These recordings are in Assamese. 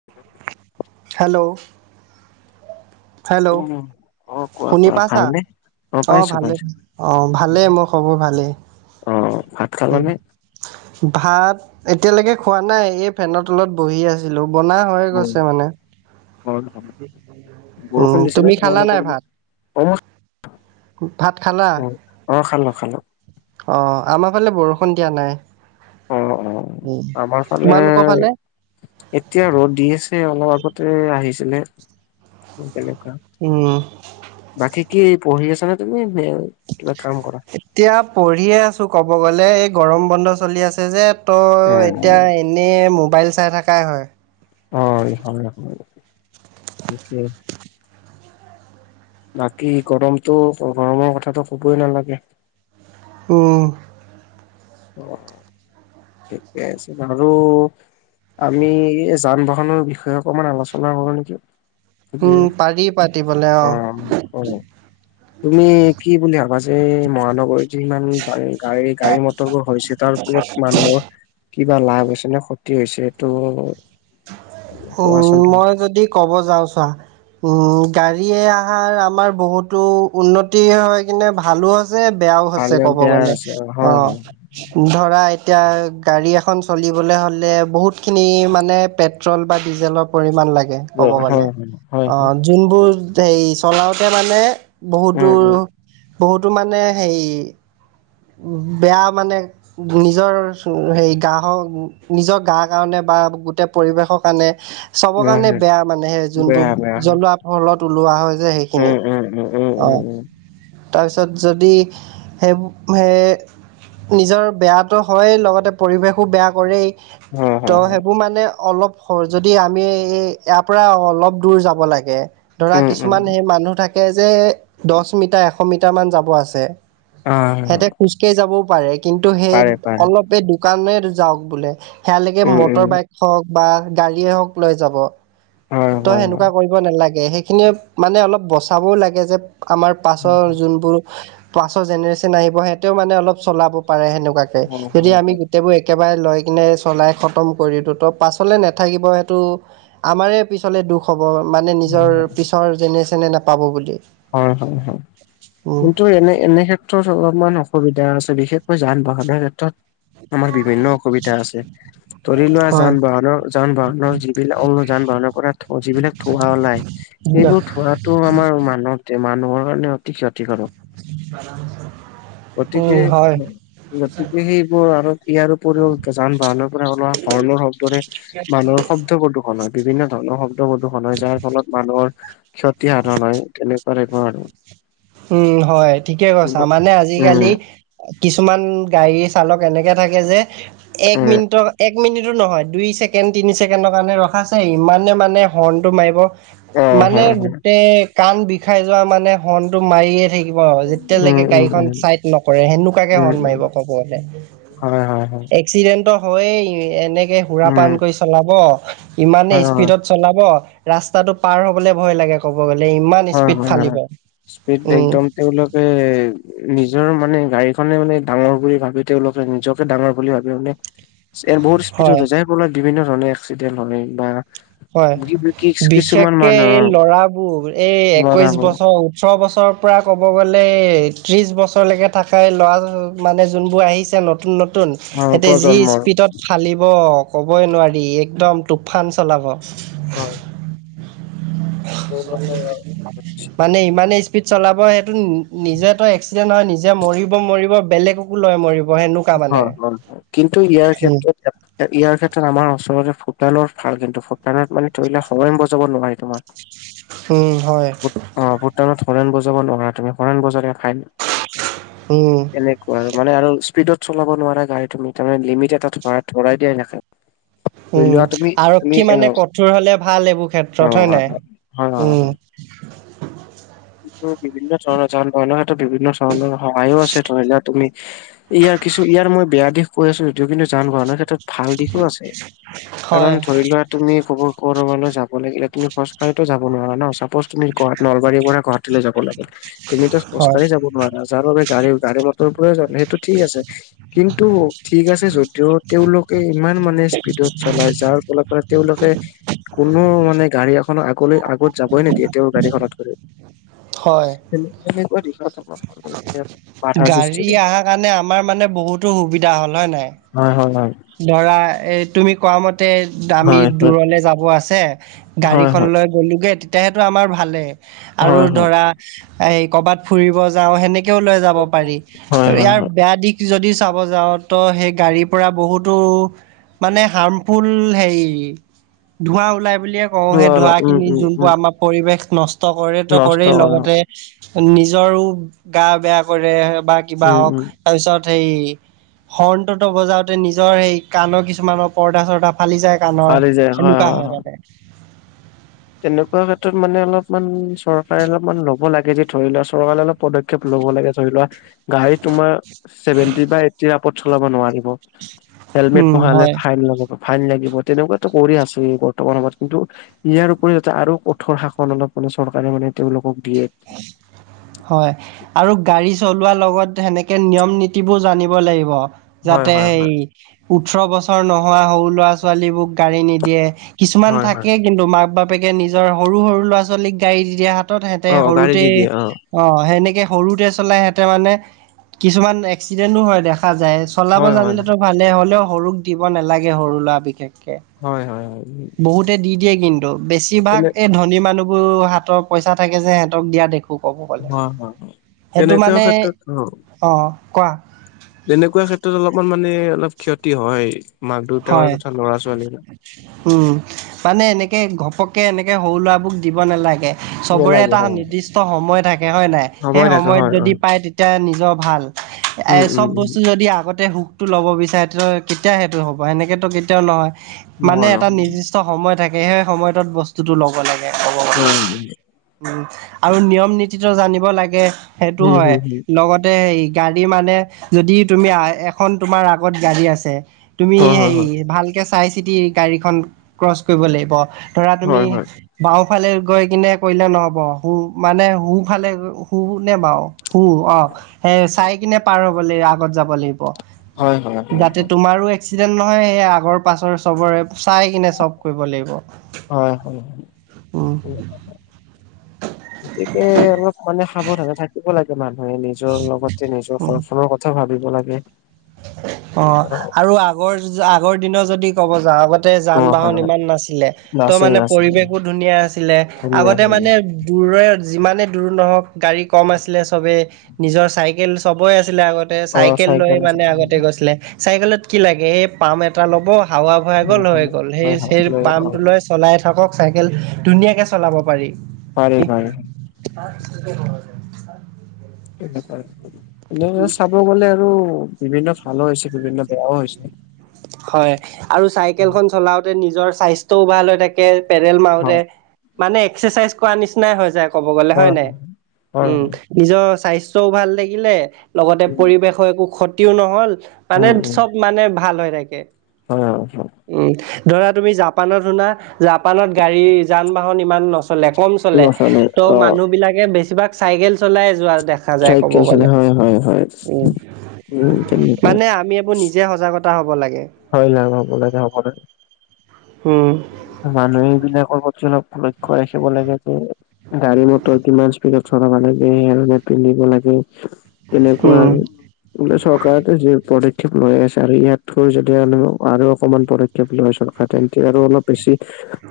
[unintelligible] হেল্ল'। হেল্ল' উম, অ' কোৱা শুনি কোৱা পাছা? ভালনে? অ পাইছো ভালেই পাইছো। অ ভালেই মোৰ খবৰ ভালেই। অ ভাত খালানে? ভাত এতিয়ালৈকে খোৱা নাই, এই ফেনৰ তলত বহি আছিলো বনা- অ অ উম বৰষুণ তুমি দিছেনে খালা নাই তোমাৰলোকৰ ভাত ফালে? অছ ভাত খালা? অ' খালো খালো। অঁ আমাৰ ফালে বৰষুণ দিয়া নাই। অ অ' উম আমাৰ ফালে তোমালোকৰ ফালে এতিয়া ৰ'দ দি আছে, অলপ আগতে আহিছিলে তেনেকুৱা। উম' বাকী কি পঢ়ি আছা নে তুমি, নে কিবা কাম কৰা? এতিয়া পঢ়িয়ে আছো ক'ব গ'লে, এই গৰম বন্ধ চলি আছে যে ত এতিয়া অ' এ এনেই মোবাইল চাই থকাই হয়। হয় হয় হয় ঠিকে। বাকী গৰমটো গৰমৰ কথাটো ক'বই নালাগে। উ [inaudible] ঠিকে আছে বাৰু আমি যান বাহনৰ বিষয়ে অকমান আলোচনা কৰো নিকি? উম পাৰি পাতি বলে অ অ অ তুমি কি বুলি ভাবা যে মহানগৰীত যিমানতাই গাড়ী গাড়ী মটৰবোৰ হৈছে তাৰ ফলত মানুহৰ কিবা লাভ হৈছে নে ক্ষতি হৈছে এইটো উম কোৱাচোন তুমি মই যদি কব যাওঁ চোৱা উম গাড়ীয়ে আহাৰ আমাৰ বহুতো উন্নতি হয় কিন্তু ভালো হছ যে বেয়াও হৈছে ভালে ক'ব বেয়া গলে, আছে অ। হয় হয় ধৰা এতিয়া গাড়ী এখন চলিবলে হলে বহুত খিনি মানে প্ৰেটল বা ডিজেলৰ পৰিমাণ লাগে হয় কবগলে, হয় হয় হয় অহ যোনবোৰ হেৰি চলাওঁতে মানে উম বহুতোৰ উম বহুতো মানে হেই বেয়া মানে নিজৰ চ হেৰি গাহক নিজৰ গা কাৰণে বা গোটেই পৰিৱেশৰ কাৰণে চবৰ উম কাৰণে হম বেয়া মানেহে যোনবোৰ বেয়া বেয়া হয় জ্বলোৱা ফলত ওলোৱা হয় যে সেইখিনি, উম উম উম উম অ উম উম তাৰপিছত যদি সেইব হে নিজৰ বেয়াটো হয়ে লগতে পৰিৱেশো বেয়া কৰেই। হয় হয় ত হয় সেইবোৰ মানে অলপ হৰ যদি আমি ইয়াৰ পৰা অলপ দূৰ যাব লাগে, ধৰা উম উম কিছুমান সেই মানুহ থাক কে যে দছ মিটাৰ এশ মিটাৰ মান যাব আছে। হয় সেতে হয় খোজকাঢ়ি যাবও পাৰে কিন্তু সেই পাৰে পাৰে অলপ এই দোকানে যাওক বোলে। সেয়ালেকে উম উম মটৰ বাইক হওক বা গাড়ীয়ে হওক লৈ যাব। হয় ত হয় হয় সেনেকুৱা কৰিব নালাগে সেইখিনি মানে অলপ বচাবও লাগে যে আমাৰ পাছৰ যোনবোৰ পাছৰ জেনেৰেচন আহিব হেতেও মানে অলপ চলাব পাৰে সেনুক। কুৱাকে হয় হয় যদি আমি হয় গোটেইবোৰ এক কেবাৰে লৈ কিনে চলাই খতম কৰিতো তো পাছলৈ নাথাকিব এইটো আমাৰে দুখ হ'ব, মানে নিজৰ পিছৰ জেনেৰেচনে নাপাব বুলি। হয়, হয়, হয়, উম কিন্তু এনে, এনে ক্ষেত্ৰত ত, অলপমান অসুবিধা আছে, বিশেষকৈ যান-বাহনৰ ক্ষেত্ৰত আমাৰ বিভিন্ন অসুবিধা আছে, ধৰি লোৱা হয় যান-বাহনৰ যান-বাহনৰ যিবিলাক [unintelligible] যান-বাহনৰ পৰা যিবিলাক ধুৱা ওলায় এইবোৰ ধোৱাটো আমাৰ মানুহ, মানুহৰ কাৰণে অতি ক্ষতিকাৰক। [inaudible] গতিকে হয় গতিকে সেইবোৰ আৰু ইয়াৰ উপৰিও যান-বাহনৰ পৰা ওলোৱা হৰ্ণৰ শব্দৰে মানুহৰ শব্দ প্ৰদূষণ হয়। বিভিন্ন ধৰণৰ শব্দ প্ৰদূষণ হয়, যাৰ ফলত মানুহৰ ক্ষতিসাধন হয়, তেনেকোৱা টাইপৰ আৰু। উম, হয়, ঠিকে উম কৈছা। মানে উম আজিকালি কিছুমান গাড়ী চালক এনেকে থাকে যে এক মিনিটৰ, এক মিনিটো নহয়, দুই ছেকেণ্ড, তিনি ছেকেণ্ডৰ কাৰণে ৰখাইছে, ইমানে মানে হৰ্ণটো মাৰিব অ হয় মানে হয় গোটেই কাণ বিষাই যোৱা মানে হৰ্ণটো মাৰিয়ে থাকিব। অ, উম, যেতিয়ালৈকে উম, উম, গাড়ীখন চাইড নকৰে, সেনেকুৱাকে উম, হৰ্ণ উম, মাৰিব, ক'ব গ'লে। হয়, হয়, হয়। এক্সিডেণ্ট হয়েই, এনেকে উম, সুৰাপান কৰি চলাব। ইমানে হয়, হয়, স্পীডত চলাব, ৰাস্তাটো পাৰ হ'বলৈ ভয় লাগে ক'ব গ'লে ইমান স্পীড ফালিব। স্পিড উম একদম তেওঁলোকে নিজৰ মানে গাড়ীখনে মানে ডাঙৰ বুলি ভাবি তেওঁলোকে, নিজকে ডাঙৰ বুলি ভাবি মানে বহুত স্পীডত হয় যায়, যাই ফলত বিভিন্ন ধৰণৰ এক্সিডেণ্ট হয় বা হয়, কি- কি- কিছুমান বিশেষকে এই মানুহৰ ল'ৰাবোৰ, এই একৈশ ল'ৰাবোৰ বছৰ ওঁঠৰ বছৰৰ পৰা ক'ব গ'লে ত্ৰিছ বছৰলৈকে থাকাই ল'ৰা মানে যোনবোৰ আহিছে নত নতুন-নতুন, অ', সেহেতে যি প্ৰজন্মৰ স্পীডত ফালিব ক'বই নোৱাৰি, একদম টোফান চলাব। হয়। তেওঁলোকে হয়, মানে ইমানে স্পীড চলাব সে নিজে ত' এক্সিডেণ্ট হয় নিজে মৰিব মৰিব বেলেগকো লৈ মৰিব, সেন হয়, হয়, কিন্তু ইয়াৰ ক্ষেত্ৰত ইয়াৰ ক্ষেত্ৰত আমাৰ অঞ্চলতে ভূটানৰ ভাল, কিন্তু ভূটানত মানে ধৰি লোৱা হৰ্ণ বজাব নোৱাৰে তোমাৰ। উম, হয়। অ, ভূটানত হৰ্ণ বজাব নোৱাৰা তুমি, হৰ্ণ বজালে ফাইন। উম। এনেকুৱা আৰু মানে আৰু স্পীডত চলাব নোৱাৰা গাড়ী তুমি, তাৰে লিমিট এটা ধৰাই দিয়াই থাকে। ধৰি উম লোৱা তুমি, তুমি, আৰক্ষী অঁ, মানে অঁ, কঠোৰ হলে ভাল এইবোৰ ক্ষেত্ৰত হয়, নাই হয়, হয়, উম হয়। বিভিন্ন ধৰণৰ, যান-বাহনৰ ক্ষেত্ৰত বিভিন্ন ধৰণৰ সহায়ও আছে, ধৰি লোৱা তুমি ইয়াৰ কিছু, ইয়াৰ মই বেয়া দিশ কৈ আছো সেইটো কিন্তু যান-বাহনৰ ক্ষেত্ৰত ভাল দিশো আছে, কাৰণ হয় ধৰি লোৱা তুমি ক'বৰ-ক'ৰবালৈ যাব লাগিলে তুমি খোজকাঢ়িটো যাব নোৱাৰা ন, চাপজ তুমি নলবাৰীৰ পৰা গুৱাহাটীলৈ যাব লাগে, তুমিতো হয় খোজকাঢ়ি যাব নোৱাৰা, যাৰ বাবে গাড়ী গাড়ী-মটৰৰে পৰাই যাম, সেইটো ঠিক আছে। কিন্তু ঠিক আছে যদিও, তেওঁলোকে ইমান মানে স্পীডত চলাই, যাৰ ফলত মানে তেওঁলোকে কোনো মানে গাড়ী এখননৰ আগলৈ আগত যাবই নিদিয়ে তেওঁৰ গাড়ীখনত গৰি। হয় [unintelligible] সৃষ্টি গাড়ী কৰে আহা কাৰণে আমাৰ মানে বহুতো সুবিধা হ'ল হয় নে নাই? হয় হয় হয়। ধৰা এ, তুমি কোৱা মত তে দামি হয় হয় দূৰলে যাব আছে, হয় হয় গাড়ীখন লৈ গ'লোগে তেতিয়াহেটো আমাৰ ভালে আৰু হয় হয় ধৰা এই ক'ৰবাত ফুৰিব যাওঁ সেনে লৈ যাব পাৰি, হয় ইয়াৰ হয় বেয়া দিশ যদি চাব যাওঁ ত' সেই গাড়ীৰ পৰা বহুত তো মানে হাৰ্মফুল হেৰি ধোৱা ওলাই বুলিয়ে অ' সেই হয় হয় উম ধোঁৱাখিনি উম যোনটো উম আমাৰ পৰিৱেশ নষ্ট কৰেতো নষ্ট কৰেই কৰা হয় লগতে নিজৰো গা বেয়া কৰে বা কিবা উম, হওঁক। উম, তাৰপিছত সেই হৰ্ণটোতো বজাওতে নি নিজৰ সেই কাণৰ কিছুমানৰ পৰ্দা চৰ্দা ফালি যায় কাণৰ সেনেকুৱা হয় মানে। তেনেকুৱা ক্ষেত্ৰত মানে অলপমান চৰকাৰে অলপমান ল'ব লাগে যে ধৰি লোৱা চৰকাৰে অলপ পদক্ষেপ ল'ব লাগে ধৰি লোৱা গাড়ী তোমাৰ চেভেনটি বা এইটটিৰ আপদ চলাব নোৱাৰিব। হেলমেট উম পহালে হয় ফাইন লগাব। ফাইন লাগিব তেনেকুৱাতো কৰি আছে বৰ্তমান সময়ত কিন্তু ইয়াৰ পৰিকতে আৰু কঠোৰ শাসন অলপ মানে চৰকাৰে মানে তেওঁলোকক দিয়ে। হয়। আৰু গাড়ী চলোৱাৰ লগত সেনেকে নিয়ম নীতিবোৰ জানিব লাগিব। হয়, যাতে হয়, সেই হয়, ওঠৰ বছৰ নোহোৱা সৰু লৰা ছোৱালীবোক গাড়ী নিদিয়ে। কিছুমান হয়, হয়, থাকে কিন্তু মাক বাপেকে নিজৰ সৰু সৰু ল'ৰা ছোৱালীক গাড়ী দিয়া হাতত হে তে অ', গাড়ী সৰুতে দি দিয়ে অ' সেনেকে সৰুতে চলাই সেতে মানে কিছুমান এক্সিডেন্টো হয় দেখা যায়। চলাব হয়, হয়, হয়, জানিলেতো ভালে হ'লেও সৰুক দিব নালাগে সৰু ল'ৰা বিশেষকে। হয় হয় হয়। বহুতে দি দিয়ে কিন্তু, বেছিভাগ তেনে এই ধনী মানুহবোৰ হাতৰ পইচা থাকে যে সিহঁতক দিয়া দেখ খো ক'ব গ'লে, হয়, হয়, হয়। সেইটো তেনেকুৱা মানে, ক্ষেত্ৰত অ'। অ' কোৱা। তেনেকুৱা ক্ষেত্ৰত অলপমান মানে অলপ ক্ষতি হয় মাক হয় দেউতাৰ তথা ল'ৰা ছোৱালীৰো। উম, মানে এনেকে ঘপককে এনেকে সৰু ল'ৰাবোক দিব নালাগে। চবৰে নালাগে এটা হয়। নিৰ্দিষ্ট সময় থাকে হয় নাই, সেই সময় থাকে সময়ত হয় যদি হয় পায় তে তে নিজৰ ভাল, উম এই উম চব উম বস্তু যদি আগতে সু টো ল'ব বিচাৰে তে কেতিয়া সেইটো হ'ব সেনেকেটো কেতিয়াও নহয় মানে নহয় ন এটা নিৰ্দিষ্ট ট সময় থাকে সেই সময়টোত বস্তুটো ল'ব লাগে ক'ব গ'লে উম। উম, আৰু নিয়ম নীতিটো জানিব লাগে সেইটো উম হয় হুম হুম লগতে হেই গাড়ী মানে যদি তুমি এখন তোমাৰ আগত গাড়ী আছে তুমি হয় হয় হেৰি ভালকে চাই চিতি গাড়ীখন ক্ৰচ কৰিব লাগিব ধৰা তুমি হয় হয় হয়। বাওঁফালে গৈ কিনে কৰিলে নহ'ব সোঁ মানে সোঁফালে সোঁ নে বাওঁ সোঁ অ' সেই চাই কিনে পাৰ হ'ব লাগিব আগত যাব লাগিব। হয় হয় হয় যাতে হয়। তোমাৰো এ এক্সিডেণ্ট নহয় সে আগৰ পাছৰে চবৰে চাই কিনে চব কৰিব লাগিব। হয় হয়, উম উ। গতিকে অলপ মানে সাৱধানে থাকিব লাগে মানুহে এনে। জৰ লগতে নিজৰ ঘৰখনৰ কথাও ভাবিব লাগে। অঁ' অ আৰু আগৰ আগৰ দিনৰ যদি ক'ব যাওঁ আগ তে যান হয় বাহন হয় ইমান নাছিলে ত' নাছিল মানে নাছিল পৰিৱেশো ধুনীয়া আছিলে। ধুনীয়া আগতে ধুনীয়া। মানে- দূৰে, যিমানেই দূৰ নহওঁক গাড়ী কম আছিলে, চবেই- নিজৰ চাইকেল চবেই আছিলে আগতে, অ চাইকেল লৈ- আছে ছিলে, চাইকেলত কি লাগে এ পাম এটা ল'ব হাৱা- ভৰাই গ'ল হৈ হয় গ'ল, সেই হয় হয় সেই লৈ অ পামটো লৈ- চলাই থাকক চাইকেল ধুনীয়াকে চলাব পাৰি। পাৰি তেনেকোৱাই আৰু এনে চাব গ'লে আৰু বিভিন্ন ভালো হৈছে বিভিন্ন বেয়াও হৈছে। হয় আৰু চাইকেলখন চলাওতে নিজৰ স্বাস্থ্য ভাল হৈ থাকে- পেডেল মাৰোতে হয় মানে এক্সাৰচাইজ কৰা নিচিনাই হৈ যায় ক'ব গ'লে হয় নাই, হয় উমঁ'। হয়। নিজৰ স্বাস্থ্যও ভাল থাকিলে লগতে উম পৰিৱেশো একো ক্ষতিও নহ'ল- মানে উম চ'ব মানে ভাল হয় থাকে। হয় নহয় কিবা। উমঁ' ধৰা তুমি জাপানত শুনা জাপানত গাড়ী যান বাহন ইমান ন চলে কম চলে নচলে ত' অ মানুহ বিলাকে বেছিভাগ চাইকেল চলাই যোৱা দেখা- দেখা যায় ক'ব চাইকেল চলে গ'লে। হয় হয় হয়। উমঁ' উম তেনেকুৱাই মানে আমি এইবোৰ নি জে সজাগতা হ'ব লাগে। [unintelligible] উমঁ। মানুহে এই বিলাকৰ প্ৰতি অলপ লক্ষ্য ৰাখিব লাগে যে গাড়ী মটৰ কিমান স্পীডত- চলাব লাগে সেয়া হেলমেট পিন্ধিব লাগে তেনেকুৱা উম আৰু। বোলে চৰকাৰেতো যি পদক্ষেপ লৈ আছে আৰু ইয়াতকৈ যদি আৰু অকমান প [unintelligible] তেন্তে আৰু অলপ বেছি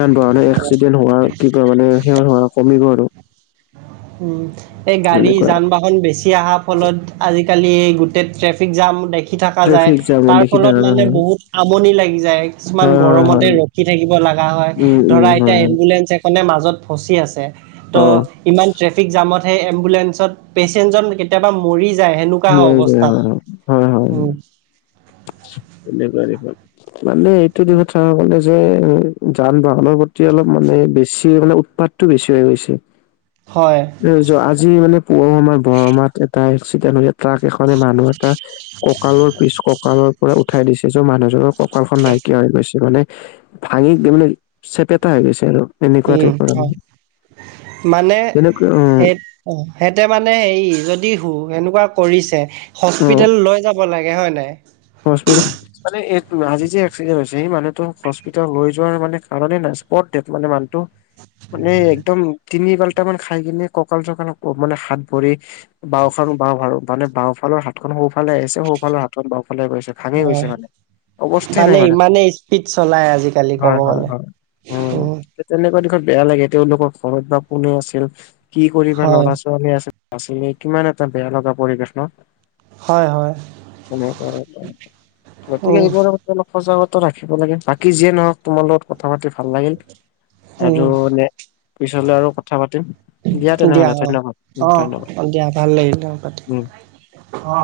যান বাহন এক্সিডেণ্ট হোৱা কি কৈ মানে সিহঁত [unintelligible] কমিব আৰু। উমঁ' এই গাড়ী এনেকুৱা যান বাহন বেছি অহাৰ ফলত- আজিকালি গোটেই ট্ৰেফিক জাম দেখি থকা যায়। ট্ৰেফিক জামত তাৰ দেখি ফলত থাকা যায় মানে আৰু বহুত আমনি লাগি যায়। কিছুমান হয় হয় গৰমতে হয় ৰখি থাকিব লগা হয় উম উম ধৰা- এতিয়া হয় হয় এম্বুলেঞ্চ এখনে মাজত ফচি আছে অ ত' ইমান- ট্ৰেফিক জামতহে এম্বুলেন্ঞ্চত পেচেন্টজন- কেতিয়াবা মৰি যায় সেনেকোৱা মৰি যায় অৱস্থা হয় উমঁ'। এনেকোৱা এনেকোৱা মানে এইটো দিশত চোৱা [unintelligible] যে যান বাহনৰ প্ৰতি অলপ মানে বেছি মানে উৎপাতটো বেছি হৈ গৈছে। হয়। আজি মানে পুৱাৰো আমাৰ বৰমাত এটা এক্সিডেণ্ট হৈ ইয়াত- ট্ৰাক এখনে মানুহ এটা কঁকালৰ পিছ কঁকালৰ- উঠাই দিছে যে মানুহজনৰ কঁকালখন নাইকিয়া হৈ গৈছে। মানে- ভাঙি তাৰমানে চেপেটা হৈ গৈছে আৰু। এনেকোৱা উম, টাইপৰ আৰু হয় তেনেকোৱা উমঁ'। অঁ' সেতে মানে হেৰি যদি সু সেনেকোৱা কৰিছে- অ হস্পিতেল লৈ যাব লাগে হয় নাই। হস্পিতেল মানে এই আজি যে এক্সিডেণ্ট হৈছে সেই মানুহতো হস্পিতেল লৈ যোৱাৰ মানে কাৰণে নাই। স্পট ডেথ্ মানে মানুহটো। মানে একদম তিনি পালটা মান খাই কিনে কঁকাল চকাল মানে হাত ভৰি- বাওফাল [unintelligible] মানে বাওফালৰ হাতখন সোফালে আহিছে সোফালৰ হাতখন বাওফালে গৈছে। ভাঙি গৈছে হয়। মানে। অৱস্থাই নাই মানে ইমানেই স্পীড চলাই আজিকালি ক'ব হয় হয় গ'লে হয়, উম তে তেনেকুৱা দিশত বেয়া লাগে, তেওঁলোকৰ ঘৰত বা কোনে আছিল? কি কৰিবা হয় ল'ৰা - ছোৱালী আছি আছিলে কিমান এটা বেয়া লগা পৰিৱেশ ন? হয় হয়। তেনেকুৱা গতিকে উম এইবোৰ [unintelligible] সজাগতা ৰাখিব লাগে, বাকী যিয়ে নহওক তোমাৰ লগত কথা পাতি ভাল লাগিল। উম আৰু নে পিছলে আৰু কথা পাতিম দিয়া দিয়া তেনেহলে ধন্যবাদ উম ধন্যবাদ। দিয়া ভাল লাগিল পাতি উম। অ।